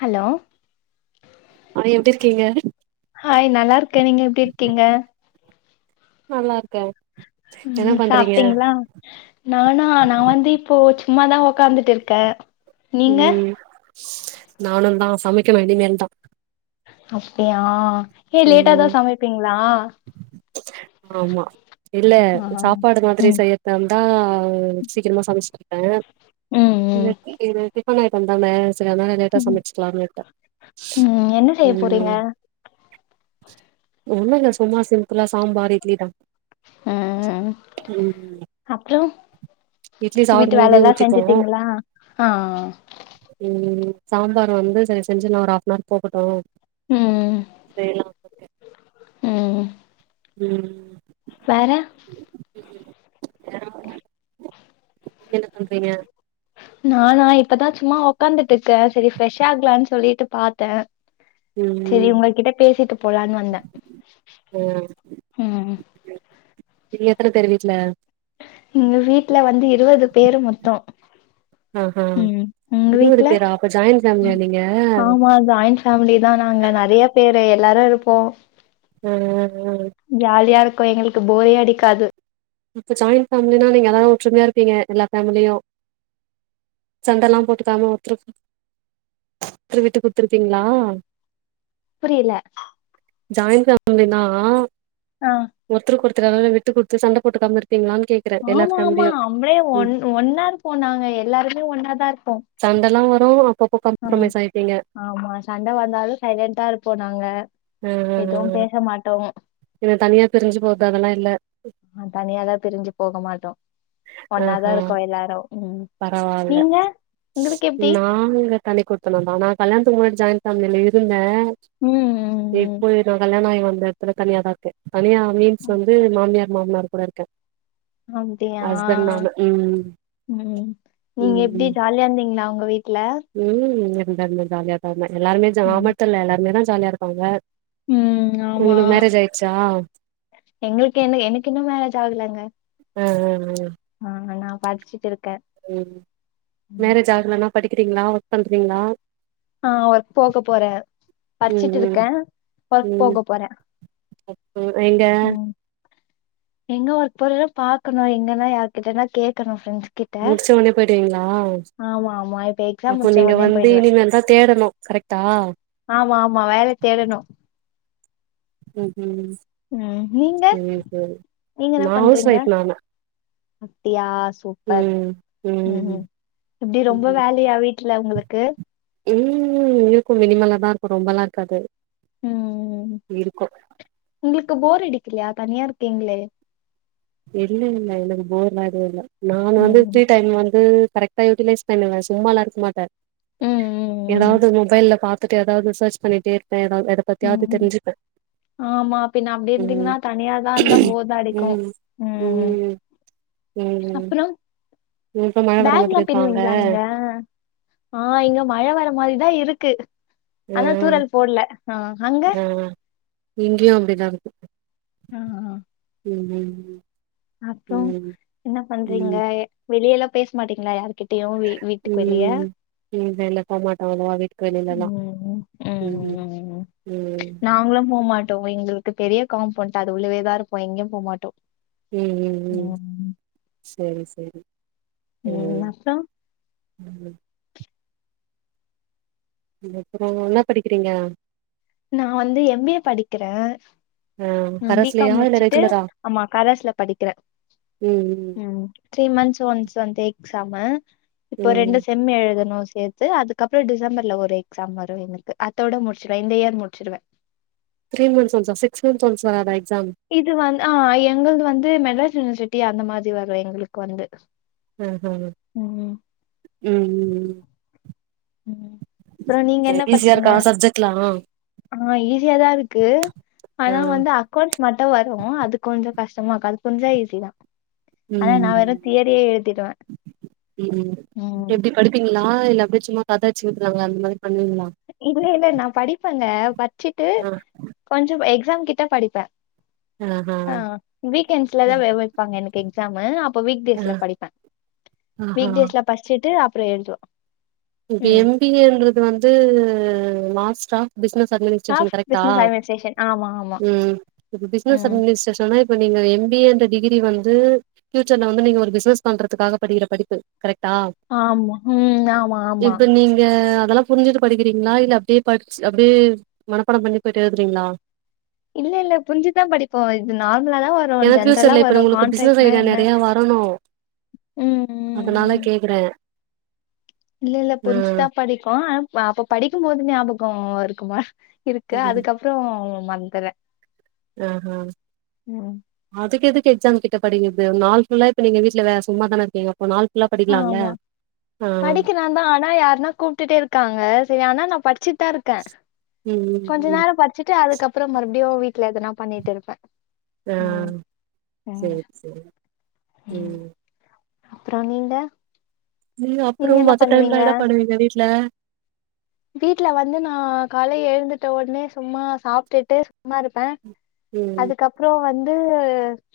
hello ஆ எப்டி இருக்கீங்க ஹாய் நல்லா இருக்கன் நீங்க எப்டி இருக்கீங்க நல்லாரு ம் சாப்ட்டீங்களா நானா நான் வந்து இப்போ சும்மாதான் உக்காந்துட்டு இருக்கன் ம் நானு தான் சமைக்கனு இனிமேல் தான் அப்டியா ஏன் லேட்டா ம் தான் சமைப்பீங்களா ஆமா இல்ல ஆ சாப்பாடு மாதிரி ம் செய்ய தந்தா சீக்கரமா சமச்சு குடுப்பன் ம் ம் இன்னைக்கு இததே தூங்குற டைம் தான செர் அதனால லேட்டா ம் சமைச்சுக்கலாம்னு விட்டேன் ம், என்ன செய்ய போறீங்க ம் ஒண்ணுல சும்மா சிம்பிளா சாம்பார் இட்லி தா ம் ம் அப்றோ இட்லி வீட்டு சாப்பிடும்மோது வேலல்லா ஊத்திப்போம் செஞ்சுட்டீங்களா ஆ ம் சாம்பார் வந்து செரி செஞ்சுலா ஒரு ஆஃப்னார் போகட்டு ம் செய்லா ம் ம் வேற [inaudible] நீங்க என்ன பன்றீங்க நானா இப்பதா சும்மா உக்காந்துட்ருக்க சேரி ஃப்ரெஷ் ஆகலான் சொல்லிட்டு பாத்த செரி ம் உங்க கிட்ட பேசிட்டு போலான் வந்த ஆ ம் இது எத்தன பேரு வீட்ல எங்க வீட்ல வந்து இருவது பேரு மொத்தோ ஆஹா ம் உங்க இருவது வீட்ல பேரா அப்ப ஜாயிண்ட் ஆ ஃபேமிலியா நீங்க ஆமா ஜாய்ண் ஃபேமலி தா நாங்க நறைய பேரு எல்லாரு இருப்போ அ அ அ ஜாலியா இருக்கு எங்களுக்கு போரே அடிக்காது இப்ப ஜாயின்ட் ஃபேமிலினா நீங்க அதா ஒற்றுமையா இருப்பீங்க எல்லா பேமிலியு சண்டெல்லா போட்டுக்காம ஒத்துருக்கு த்துரு விட்டு குத்துருப்பீங்ளா புரியல ஜாய்ண்ட் ஃபேமிலினா ஆ ஒத்தருக் ஒருத்தரு அதாவது விட்டு குடுத்து சண்ட போட்டுக்காம இருப்பீங்களான் கே ஆமா ஆமா நம்பளே ஒன் ஒன்னார் போனாங்க எல்லாருமே ஒன்னாதா இருப்போ சண்டல்லா வரு அப்பப்போ ஆ காம்ப்ரமைஸ் ஆய்ப்பீங்க ஆமா சண்ட வந்தாலு சைலண்டடா இருப்போ நாங்க எதுவு பேச மாட்டோ என்ன தனியா பிரிஞ்சு போறது அதெல்லா இல்ல ஆ தனியாதா பிரிஞ்சு போக மாட்டோ ஒண்ணாதா ஆஹா இருக்கோ எல்லாரு ம் பரவால்ல நீங்க உங்களுக்கு எப்டி நா நாங்க இங்க தனி குடுத்தனோ தா நா கல்யாணத்துகு முன்னாடி ஜாய்ன் பேமிலில இருந்த ம் [inaudible] ம் இப்பய நா கல்யாணோ ஆயி வந்த இப்ப நா தனியா தா இருக்க தனியா மீன்ஸ் ம் வந்து மாமியார் மாமனார் கூட இருக்க அப்டியா ம் ம் நீங்க எப்டி ம் ஜாலியா இருந்தீங்ளா உங்க வீட்ல ம் இருந்த இருந்த ஜாலியா தா இருந்த எல்லாருமே ம் கிராமத்துல எல்லாருமே தா ஜாலியா இருப்பாங்க ம் ஆமா உங்ளுக்கு மேரேஜ் ஆய்டுச்சா எங்களுக்கு என்ன எனக்கு இன்னு மேரேஜ் ஆகலங்க அ அ அ ஆ நா படிச்சுட்டு இருக்க ம் மேரேஜ் ஆகலன்னா படிக்கிறீங்ளா ஒர்க் பண்றீங்ளா ஆ ஒர்க் போக போற ம் படிச்சிட்டு ம் இருக்க ஒர்க் ம் போக போற ம் எங்க எங்க ஒர்க் போறன்ன பாக்கணு எங்கனா யாருகிட்டனா கேக்கணு ஃப்ரென்ஸ் கிட் முடிச்சோனே போயிடுவீங்ளா ஆமா இப்ப எக்ஸாம் அப்போ முடிச்ச நீங்க ஒடனே வந்து போயிடுவே இனிமேல் தா தேடனு கரெக்டா ஆமா ஆமா வேல தேடணு ம்ஹிம் ம் ம் நீங்க சேரி சேரி நீங்க என்ன நா ஹவுஸ் பண்றீங்க வோய்ஃப் நானு அப்டியா சூப்பர் ம் ம் எப்டி ரொம்ப வேலயா வீட் ட்டுலா உங்குளுக்கு உம்ம் இருக்கு மினிமல தாருக்கு ரொம்பல்லா இருக்காது ம் இருக்கு உங்களுக்கு போர் அடிக்கலயா தனியா இருக்கீங்ளே இல்ல இல்ல என்னக்கு போர்லா எதுவு இல்ல நான் வந்து ஃபிரீ ம் டைம்லந்து கரெக் ட்டா யூட்டிலைஸ் பெண்ணுவ சும்மால்லா இருக்கமாட்ட ம் ம் எதாவ்து மொபைல்ல பாத்துட்டு எதாவ்து சர்ச் பண்ணிட்டே இர்ப்பே எதாவ்து எதப் ம் பத்தியாது ம் தெரிஞ்சுப்ப ஆமா பின்ன அப்படி இருந்தீங்கன்னா ம் தனியா தான் இருந்தா போர் தான் அடிக்கும் ம் ம் ம் அப்பற இப்ப மழ வர மாதிரி பேக்ல்லா இருக்கா அங்க பிண்ணுவீங்ளா நீங்க ஆ இங்க மழை வர மாரிதா இருக்கு ஆ ஆனா தூறல் போட்ல ஆ அங்க இங்கியு அப்டிதாருக்கு அ அ ம் ம் ம் அப்ற என்னப் பண்றீங்க ம் வெளியெல்லா பேஸ் மாட்டிங்களா யார்கிட் டியு வீட்டுக் வெளிய ம் இல்ல இல்ல போமாட்டோம் அவ்ளவா வீட்டுக்கு வெளிலலாம் உம் ம் ம் உம் ம் நாங்ளும் போமாட்டோ எங்களுக்கு பெரிய காம்பொண்ட் அது உள்ளவேதாருப்பொ எங்கியும் போமாட்டோ ம் ம் ம் செரி செரி ம் ம் ம் அப்பற என்னா படிக்கிறீங்க நா வந்து எம் பி ஏ படிக்கிற ஆ நா பி காம் கரஸ்லயா இல்ல முடிச்சுட்டு ரெகுலரா ஆம்மா கரஸ்ல படிக்கிற ம் ம் த்ரீ மந்த்ஸ் ஒன்ஸ் வந்து எக்ஸாம இப்போ ம் ரெண்டு செம் எழுதணு சேத் து அதுக்கப்ற டிசம்பர்ல ஒரு எக்ஸாம் வரூ என்னக்கு அத்தோட முடிச்சிர இந்த யேர் முடிச்சிருவே த்ரீ மந்த்ஸ் ஒன்ஸ் ஆ சிக்ஸ் மன்ந்த் ஒன்ஸ் வராதா எக்சாம் இது வந்து ஆ எங்கள்து வந்து மெட்ராஸ் யூனிவர்சிட்டி அந்த மாதி வரு எங்குளுக்கு வந்து அஹ ம் ம் ம் ம் ம் அப்ற நீங்க சரி என்ன ஈஸியா பட்ச்சீங்க இருக்கா சப்ஜெக்ட்லா ஆ ஆ ஈஸியா தாருக்கு ஆனா ம் வந்து அ க்கோண்ட்ஸ் மட்டு வரூ அது கொஞ்சொ கஷ்டமாக்கு அது புரிஞ்சா ஈஸி தா ஆனா நா வெறு ம் தியரியே எழுதிருவே உம் படிப்பிங்ளா இல்ல அப்டே சும்மா கத அடிச்சு விட்றாங்களே அந்த மாதிரி பண்னுவிங்ளா இல்ல இல்ல நா படிப்பங்க பச்சிட்டு ஆ கொஞ்ச எக்ஸாம் கிட்ட படிப்ப அ அ வீக்கெண்ஸ்லதா வெ வெப்பாங்க என்னக்கு எக்ஸாமு அப்ப வீக்டேஸ்ல படிப்ப அஹ பஸ்ச்சுட்டு அப்புற எழ்துவ இப்ப எம் பி ஏ ன்றது வந்து மாஸ்ட்ரா பிஸ்னஸ் அட்மினிஸ்ட்ரேஷன் ஆஃப் கரெக்டா பிசினஸ் அட்மினிஸ்ட்ரேஷன் ஆமா ஆமா ம் இப்ப பிஸ்னஸ் ம் அட்மினிஸ்ட்ரேஷன்னா ப்ப நீங்க எம் பி ஏ ன்ற அந்த டிகிரி வந்து ஃபியூச்சர்ல வந்து நீங்க ஒரு பிஸ்னஸ் பண்றத்துக்காக படிக்குற படிப்பு கரெக்டா ஆம்மா ஹிம் ஆம்மா இப்ப நீங்க அதெல்லா புரிஞ்சுட்டு படிக்கிறீங்களா இல்ல அப்டியே படிச்சு அப்டியே மனப்பாடம் பண்ணி போய்ட்டு எழுதுறீங்களா இல்ல இல்ல புரிஞ்சுதா படிப்போ இது நார்மலா தா வரு ஏன்னா ஜென்ரலா ஃபியூச்சர்ல இப்ப வரு உங்களுக்கு பிசினஸ் கான்ட்ராக்ட்னா ஐடியா என்ன நெறைய வரணு ம் ம் அதனால ம் கேட் கிறே இல்ல இல்ல புரிஞ்சுதா படிக்கோ ஆனா அப் அப்ப படிக்கும் போது ஞாபகோ இருக்குமா இருக்கு ம் அதுக்கப்றோ மறந்திர்ரே அ ஹா அதுக்கு எதுக்கு எக்ஸாம் கிட்ட படிக்றது நாள் ஃபுல்லா இப்ப நீங்க வீட்ல வேற சும்மாதான இருக்கீங்க இப்போ நாள் ஃபுல்லா படிக்கலால்ல அ ந்தா ஆனா யாருன்னா கூப்ட்டுட்டே இருக்காங்க சரி ஆனா நா படிச்சுட் தா இருக்கே ம் ம் கொஞ்ச ம் நேரோ படிச்சுட்டு அதுக்கப்றோ மறுபடியு வீட்ல எதனா பண்ணிட்டு இருப்பே ஆ சேரி சேரி ம் அப்றோ நீங்க நீங்க அப்றோ என்ன மத்த டைம்ல பண்ணுவீங்க என்ன பண்ணுவீங்க வீட்ல வீட்ல வந்து நா காலை எழுந்துட்ட உட்னே சும்மா சாப்ட்டுட்டு சும்மா இருப்பே ம் அதுக்கப்றோ வந்து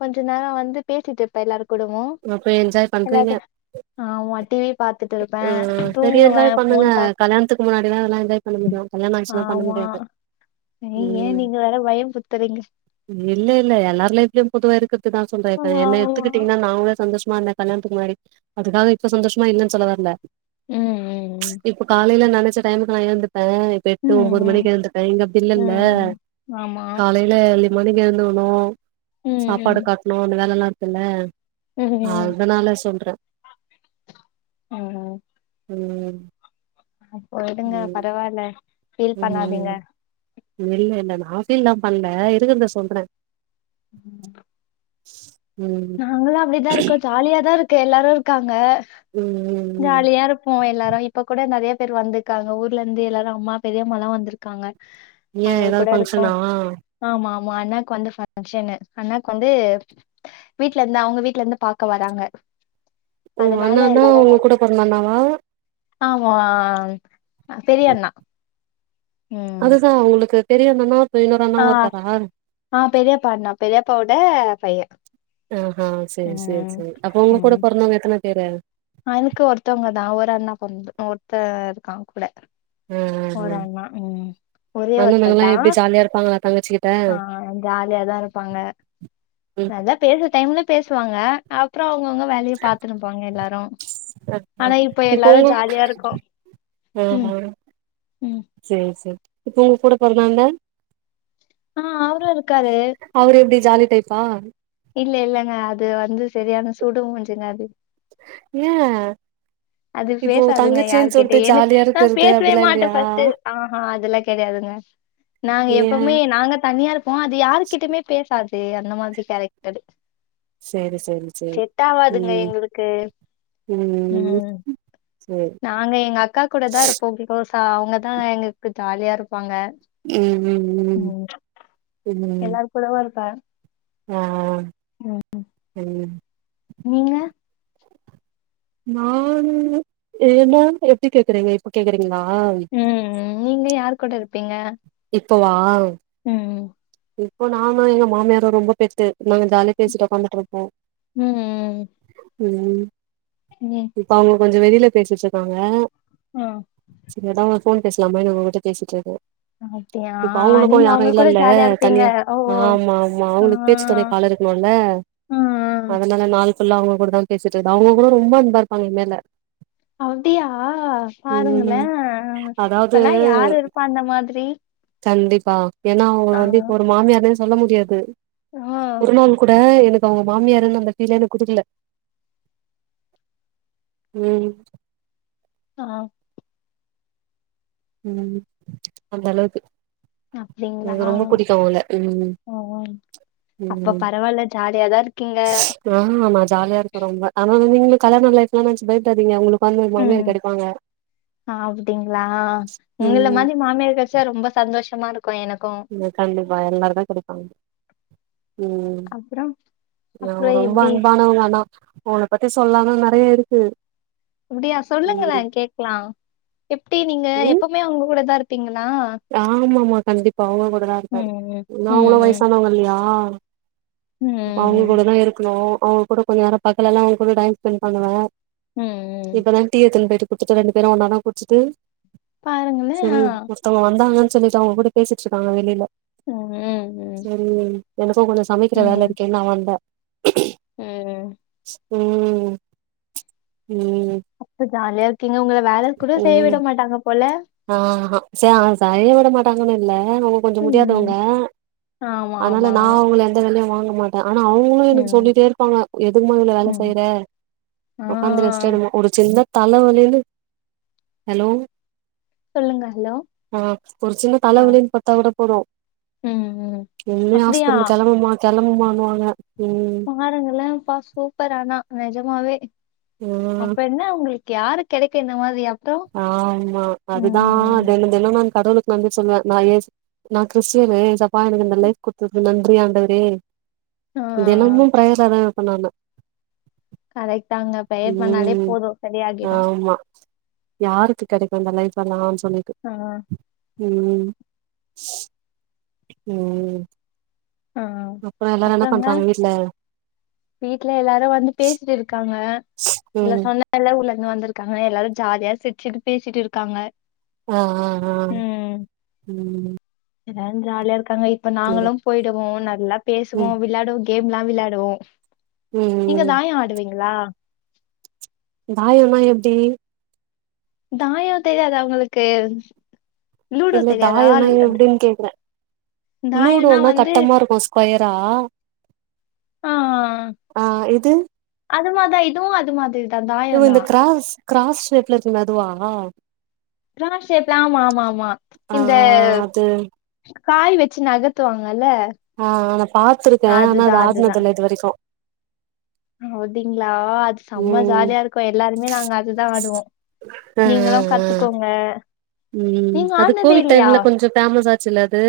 கொஞ்ச நேரோ வந்து பேசிட்டு இருப்பே எல்லார் கூடவு அப்ப என்ஜாய் பண்றீங்க எல்லாரு ஆமா டிவி பாத்துட்டு இருப்பே தூங்குவே போன் பாப் துக்கு முன்னாடி தா இதெல்லா என்ஜாய் பண்ண முடியு கல்யாணோ ஆயிடுச்சனா பண்ண ஆமா முடியாது ஏய், ஏன் ம் நீங்க வேற பயம் புத்துறீங்க இல்ல இல்ல எல்லார் லைஃப்லயு பொதுவா இருக்கிறதுதா சொல்றே இப்ப ஆமா என்ன ஆமா எடுத்துக்கிட்டீங்கன்னா நாங்க சந்தோஷமா இருந்தே கல்யாணத்துக்கு முன்னாடி அதுக்காக இப்ப சந்தோஷமா இல்லன்னு சொல்ல வரல ம் ம் இப்ப காலைல நெனைச்ச டைமுக்கு நா எந்துப்பே எட்டு ம் ம் ஒன்பது ம் மணிக்கு எழுந்துப்பே இங்க அப்பி இல்லல்ல ம் ஆமா காலை இல்ல இயர்லி மானிங் எழுந்துகணு சாப்பாடு ம் கட்ணு அந்த வேல எல்லா இருக்குல்ல ம் ம் அதனால சொல்றே ம் ம் ம் இப்போ விடுங்க ம் பரவால்ல பீல் பண்ணாதீங்க ம் இல்ல இல்ல நா ஃபீல்லா பண்ல இருக்குறத சொல்றே உம் ம் நாங்களு அப்டிதா இருக்கோ ஜாலியா தா இருக்கு எல்லாரு இருக்காங்க ம் ம் ம் ஜாலியா இருப்போ எல்லாரு இப்ப கூட நெறைய பேர் வந்து காங்க ஊர்ல இருந்து எல்லாரு அம்மா பெரியம்மாலா வந்திருக்காங்க ஏ அவங்க ஏதாவது கூட ருக்கோ ஃபங்க்ஷனா ஆமா ஆமா அண்ணாக்கு வந்து பங்க்ஷனு அண்ணாக்கு வந்து வீட்ல இருந்து அவுங்க வீட்ல இருந்து பாக்க வராங்க ஓ அதனால அண்ணானா எல்லா உங்க கூட பொறந்த அண்ணாவா ஆமா பெரியண்ணா அதுதா அவுங்களுக்கு பெரியண்ணன்னா ஆ ஆ பெரியப்பாண்ணா பெரியப்பாவோட பைய ஆஹா செரி செரி ம் செரி அப்ப உங்க கூட ம் பொறந்தவங்க எத்தன பேரு எனக்கு ஒருத்தவங்க தா ஒரு அண்ணா பொறந் ஒருத்த இருக்கா கூட அ அ ஒரு அண்ணா ம் ஒரே அ ஒருத்தர் அண்ணன்ங்கல்லா தா எப்டி ஜாலியா இருப்பாங்களா தங்கச்சி கிட்ட ஆ ஜாலியாதா இருப்பாங்க ம் நல்லா பேச டைம்ல பேசுவாங்க அப்றோ அவ்ங்கவுங்க வேலய பாத்துனுப்பாங்க எல்லாரு ஹஹ ஆனா இப்ப இப்போ எல்லாரு உங்கு ஜாலியா இருக்கோ ம் அஹ ம் ச்சே செ இப்பு உங்க கூட பொறுந்தான்ன ஆ அவ்ரு இருக்காரு அவரு எப்டி ஜாலி டைப்பா இல்ல இல்லங்க அது வந்து சரியான சுடு முஞ்சிங்க அது ஏ அது இப்போ பேசாதுங்க யார் தங்கச்சின்னு கிட்டே சொல்ட்டு எனுக் ஜாலியா நா இருக்கறது பேசவே அப்டிலா மாட்டே இல்லையா ஃபஸ்ட்டு ஆஹா அதெல்லா கெட்யாதுங்க நாங்க ஏ எப்பொமே நாங்க தனியார் போ அது யார்கிட்டுமே பேசாது அந்த மாதிரி கேரக்டரு சேரி சேரி சேரி செட் ஆவாதுங்க ம் எங்களுக்கு உம் சே நாங்க எங்க அக்கா கூடதா இருப்போ உங்லு கோஸா அவ்ங்கதா எங்குக்கு ஜாலியா இருப்பாங்க ம் ம் ம் ம் கூடவா இர்க்க அஅஅ செய்யுன் நீங்க நானு ஏனா எப்டி கேக்குறீங்க இப்பு கேக்குறீங்ளா ம் ம் நீங்க யார் கூட இர்ப்பீங்க இப்பு வாவ் ம்ம் இப்போ நானு எங்க மாமியாரு ரொம்ப பெட்டு நாங்க ஜாலியா பேசிட்டு ஒக்காந்துட்ருப்போ ம் ம் இன்யன் இப்ப அவங்க கொஞ்சோ வெளில பேசிட்ருக்காங்க ஆ செரி அடா ஃபோன் பேஸ்லாமே உஉட்ட பேசிட்ருக்கு அப்டியா இப்பு அவ்ங்ளுக்கு நீங்க யாரு அவங்க கூட இல்லல்ல ஜாலியா இருப்பீங்க தனியா ஓ ஆமாமா ஆ அவ்ங்க பேச்சி தொனைக் ஆள் இருக்னுல ஆ அதுக் அந நாள்க்குள்ள அவ்ங்க கூடு தான் பேசிட்ருந்த அவ்ங்கவ் கூட ரொம்பா அன்பா இருப்பாங்க எங் மேல அவ்ல்தியா பாருங்குளே ம் அதாவது இப்பல்லா யாரு இருப்பா அந்த மாதிரி கண்டிப்பா ஏன்னா அவ்ங்கொ ஆ வந்து இப்பு ஒரு மாமியார் னு சொல்ல முடியாது ஆ ஒரு நாள் கூட எனக் ப உங்க மாமியருன்னு அந்த ஃபீலே எனக் குடுக்கல ம் அஆ ம்ம்ம் அந்த அளவுக்கு எங்க ரொம்ப புடிக்கு அவ்ல ஒஓன் அப்ப பரவால்ல ஜாலியாதார்க்கீங்க ஹா ஆமா ஜாலியா இருக்கு ரொம்ப ஆனா நீங் நீங்ளு கல்யாண லைஃப்லா நென்ச்சி பய்ப்டாதீங்க உங்களு பந்தல் மாமியார் கெடைப்பாங்க ஆ அப்புடிங்ளா உங்கள ம் மாதி மாமியார் கெட்ச்சா ரொம்ப சந்தோஷமா ருக்கு எனக்கு இல கண்டிப்பா எல்லார்க்கெ குடுப்பாங்க ம்ம் அப்றோ நவ் அப்றோ ரொம்ப எப்டி அன்பானவங் ஆனா வோன பத்தி சொல்லானு நறைய இருக்கு அப்புடியா ம் சொல்லுங்களே கேக்லா எப்டி நீங்க எப்பவ்மே உங்க கூட தா இருப்பீங்களா ஆமாம்மா கண்டிப்பா அவுங்க கூடதா இருக்காரு ம் ஏனா ம் அவுங்களு ம் வயசானவங்க இல்லியா ம் இப்ப அவுங்க ம் கூட தா இருக்கணு அவுங்க கூட கொஞ்ச நேரோ பகலெல்லா அவுங்க கூட டைம் ஸ்பெண்ட் பண்ணுவே ம் ம் இப்பதா டீ எடுத்துன்னு பொயிட்டு குடுத்துட்டு ரெண்டு பேரு ஒன்னா தா குட்ச்சுட்டு பாருங்களே செரி ஆ ஒருத்தவுங்க வந்தாங்கன் சொல்லிட்டு அவுங்க கூட பேசிட்ருக்காங்க வெளில ம் ம் ம் செரி எனக்கு கொஞ்ச சமைக்கிற வேல ம் இருக்கேன்னு நா வந்தே ம் ம் ம் அப்ப ஜாலியா இருக்கீங்க உங்கள வேல கூட செய்ய விட மாட்டாங்க போல ஆ ஹா சே அவுங்க சரி வர மாட்டாங்கன்னு இல்ல ஆ கொஞ்ச ம் முடியாதவங்க ஆமா அதுனால ஆமா நா அவுங்கல எந்த வேலையு வாங்க மாட் ஆனா அவுங்களு எனக்கு ம் சொல்லிட்டே இருக் இருப்பாங்க எதுக்குமா இவ்ளோ வேல ம் செய்ற ஆ உக்காந்து ரெஸ்ட் எடும்மா ஒரு சின்ன தலவலின்னு ஹலோ சொல்லுங்க ஹலோ ஆ ஒரு சின்ன ஆ தலவலின்னு படுத்தா கூட போது ம் ம் நீயே அப்டியா ஹாஸ்பிட்டலுக்கு கெளம்புமா கெளம்புமானுவாங்க ம் பாருங்களே அப்பா சூப்பர் ஆனா நெஜமாவே ஆ அப்ப என்ன அவுங்களுக்கு யாருக்கு கெடைக்கு இந்த மாதிரி அப்றோ ஆமா அதுதா தெனோ தெனோ நா அந்த கடவுளுக்கு நன்றி சொல்லுவே நா ஏ நா கிறிஸ்டியனு ஏசப் ப்பா எனக்கு இந்த லைஃப் குடுத்ததுக்கு நன்றி ஆண்டவரே இது ஆஹ் தெனமு ப்ரயர்ல அதா இருப்பே நானு கரெக்ட் தாங்க ப்ரெயர் பண்ணாலே ம் போது சரியாகிடு ஆமா யாருக்கு கெடைக்கு இந்த லைஃப்லா அப்டி சொல்லிட்டு ஆ ம் ம் ஆ ஆ அப்றோ எல்லாரு என்ன அப்றோங்க பண்றாங்க வீட்ல வீட்ல எல்லாரு வந்து பேசிட்ருக்காங்க இல்ல ம் சொன்னே எல்லா ஊர்லருந்து வந்துருக்காங்க எல்லாரு ஜாலியா சிரிச்சுகிட் பேசிட்டு இருக்காங்க ஆ ஆ ஆ ம் ஏ ஜாலியா இருக்காங்க இப்ப சேரி நாங்களு போய்டுவோ நல்லா பேசுவோ ம் விளையாடவு கேம்லா விளாயாடுவோ நீங்க ம் ம் தாயோ ஆடுவீங்ளா தாயோன்னா எப்டி தாயோ தெரியாது உங்களுக்கு லூடோ இல்ல தாயோன்னா தெரியாதா எப்டின்னு கேக்குறே தாயம்னா லூடோனா வந்து கட்டமா இருக்கு கொயரா ஆ ஆ இது அது மார்தா இதுவு அது மாதிரி தா இதுவு இந்த க்ராஸ் க்ராஸ் ஷேப்ல இருக்குமே அதுவா க்ராஸ் ஷேப்லா ஆமா ஆமா ஆமா ஆ இந்த அது காய் வச்சு நகத்துவாங்கல்ல ஆ ஆ நா பாத்துருக்கே ஆனா அதுதா அது ஆட்னதுல்ல இது வரைக்கு அப்டிங்ளா அது செம்ம ம் ஜாலியா இருக்கு எல்லாருமே நாங்க அதுதா ஆடுவோ ஆ ஆ நீங்களு ஆ கத்துக்கோங்க ம் நீங்க அது ஆடுனதே கோவிட் இல்லையா டைம்ல கொஞ்சோ ஃபேமஸ் ஆச் சுல்ல அது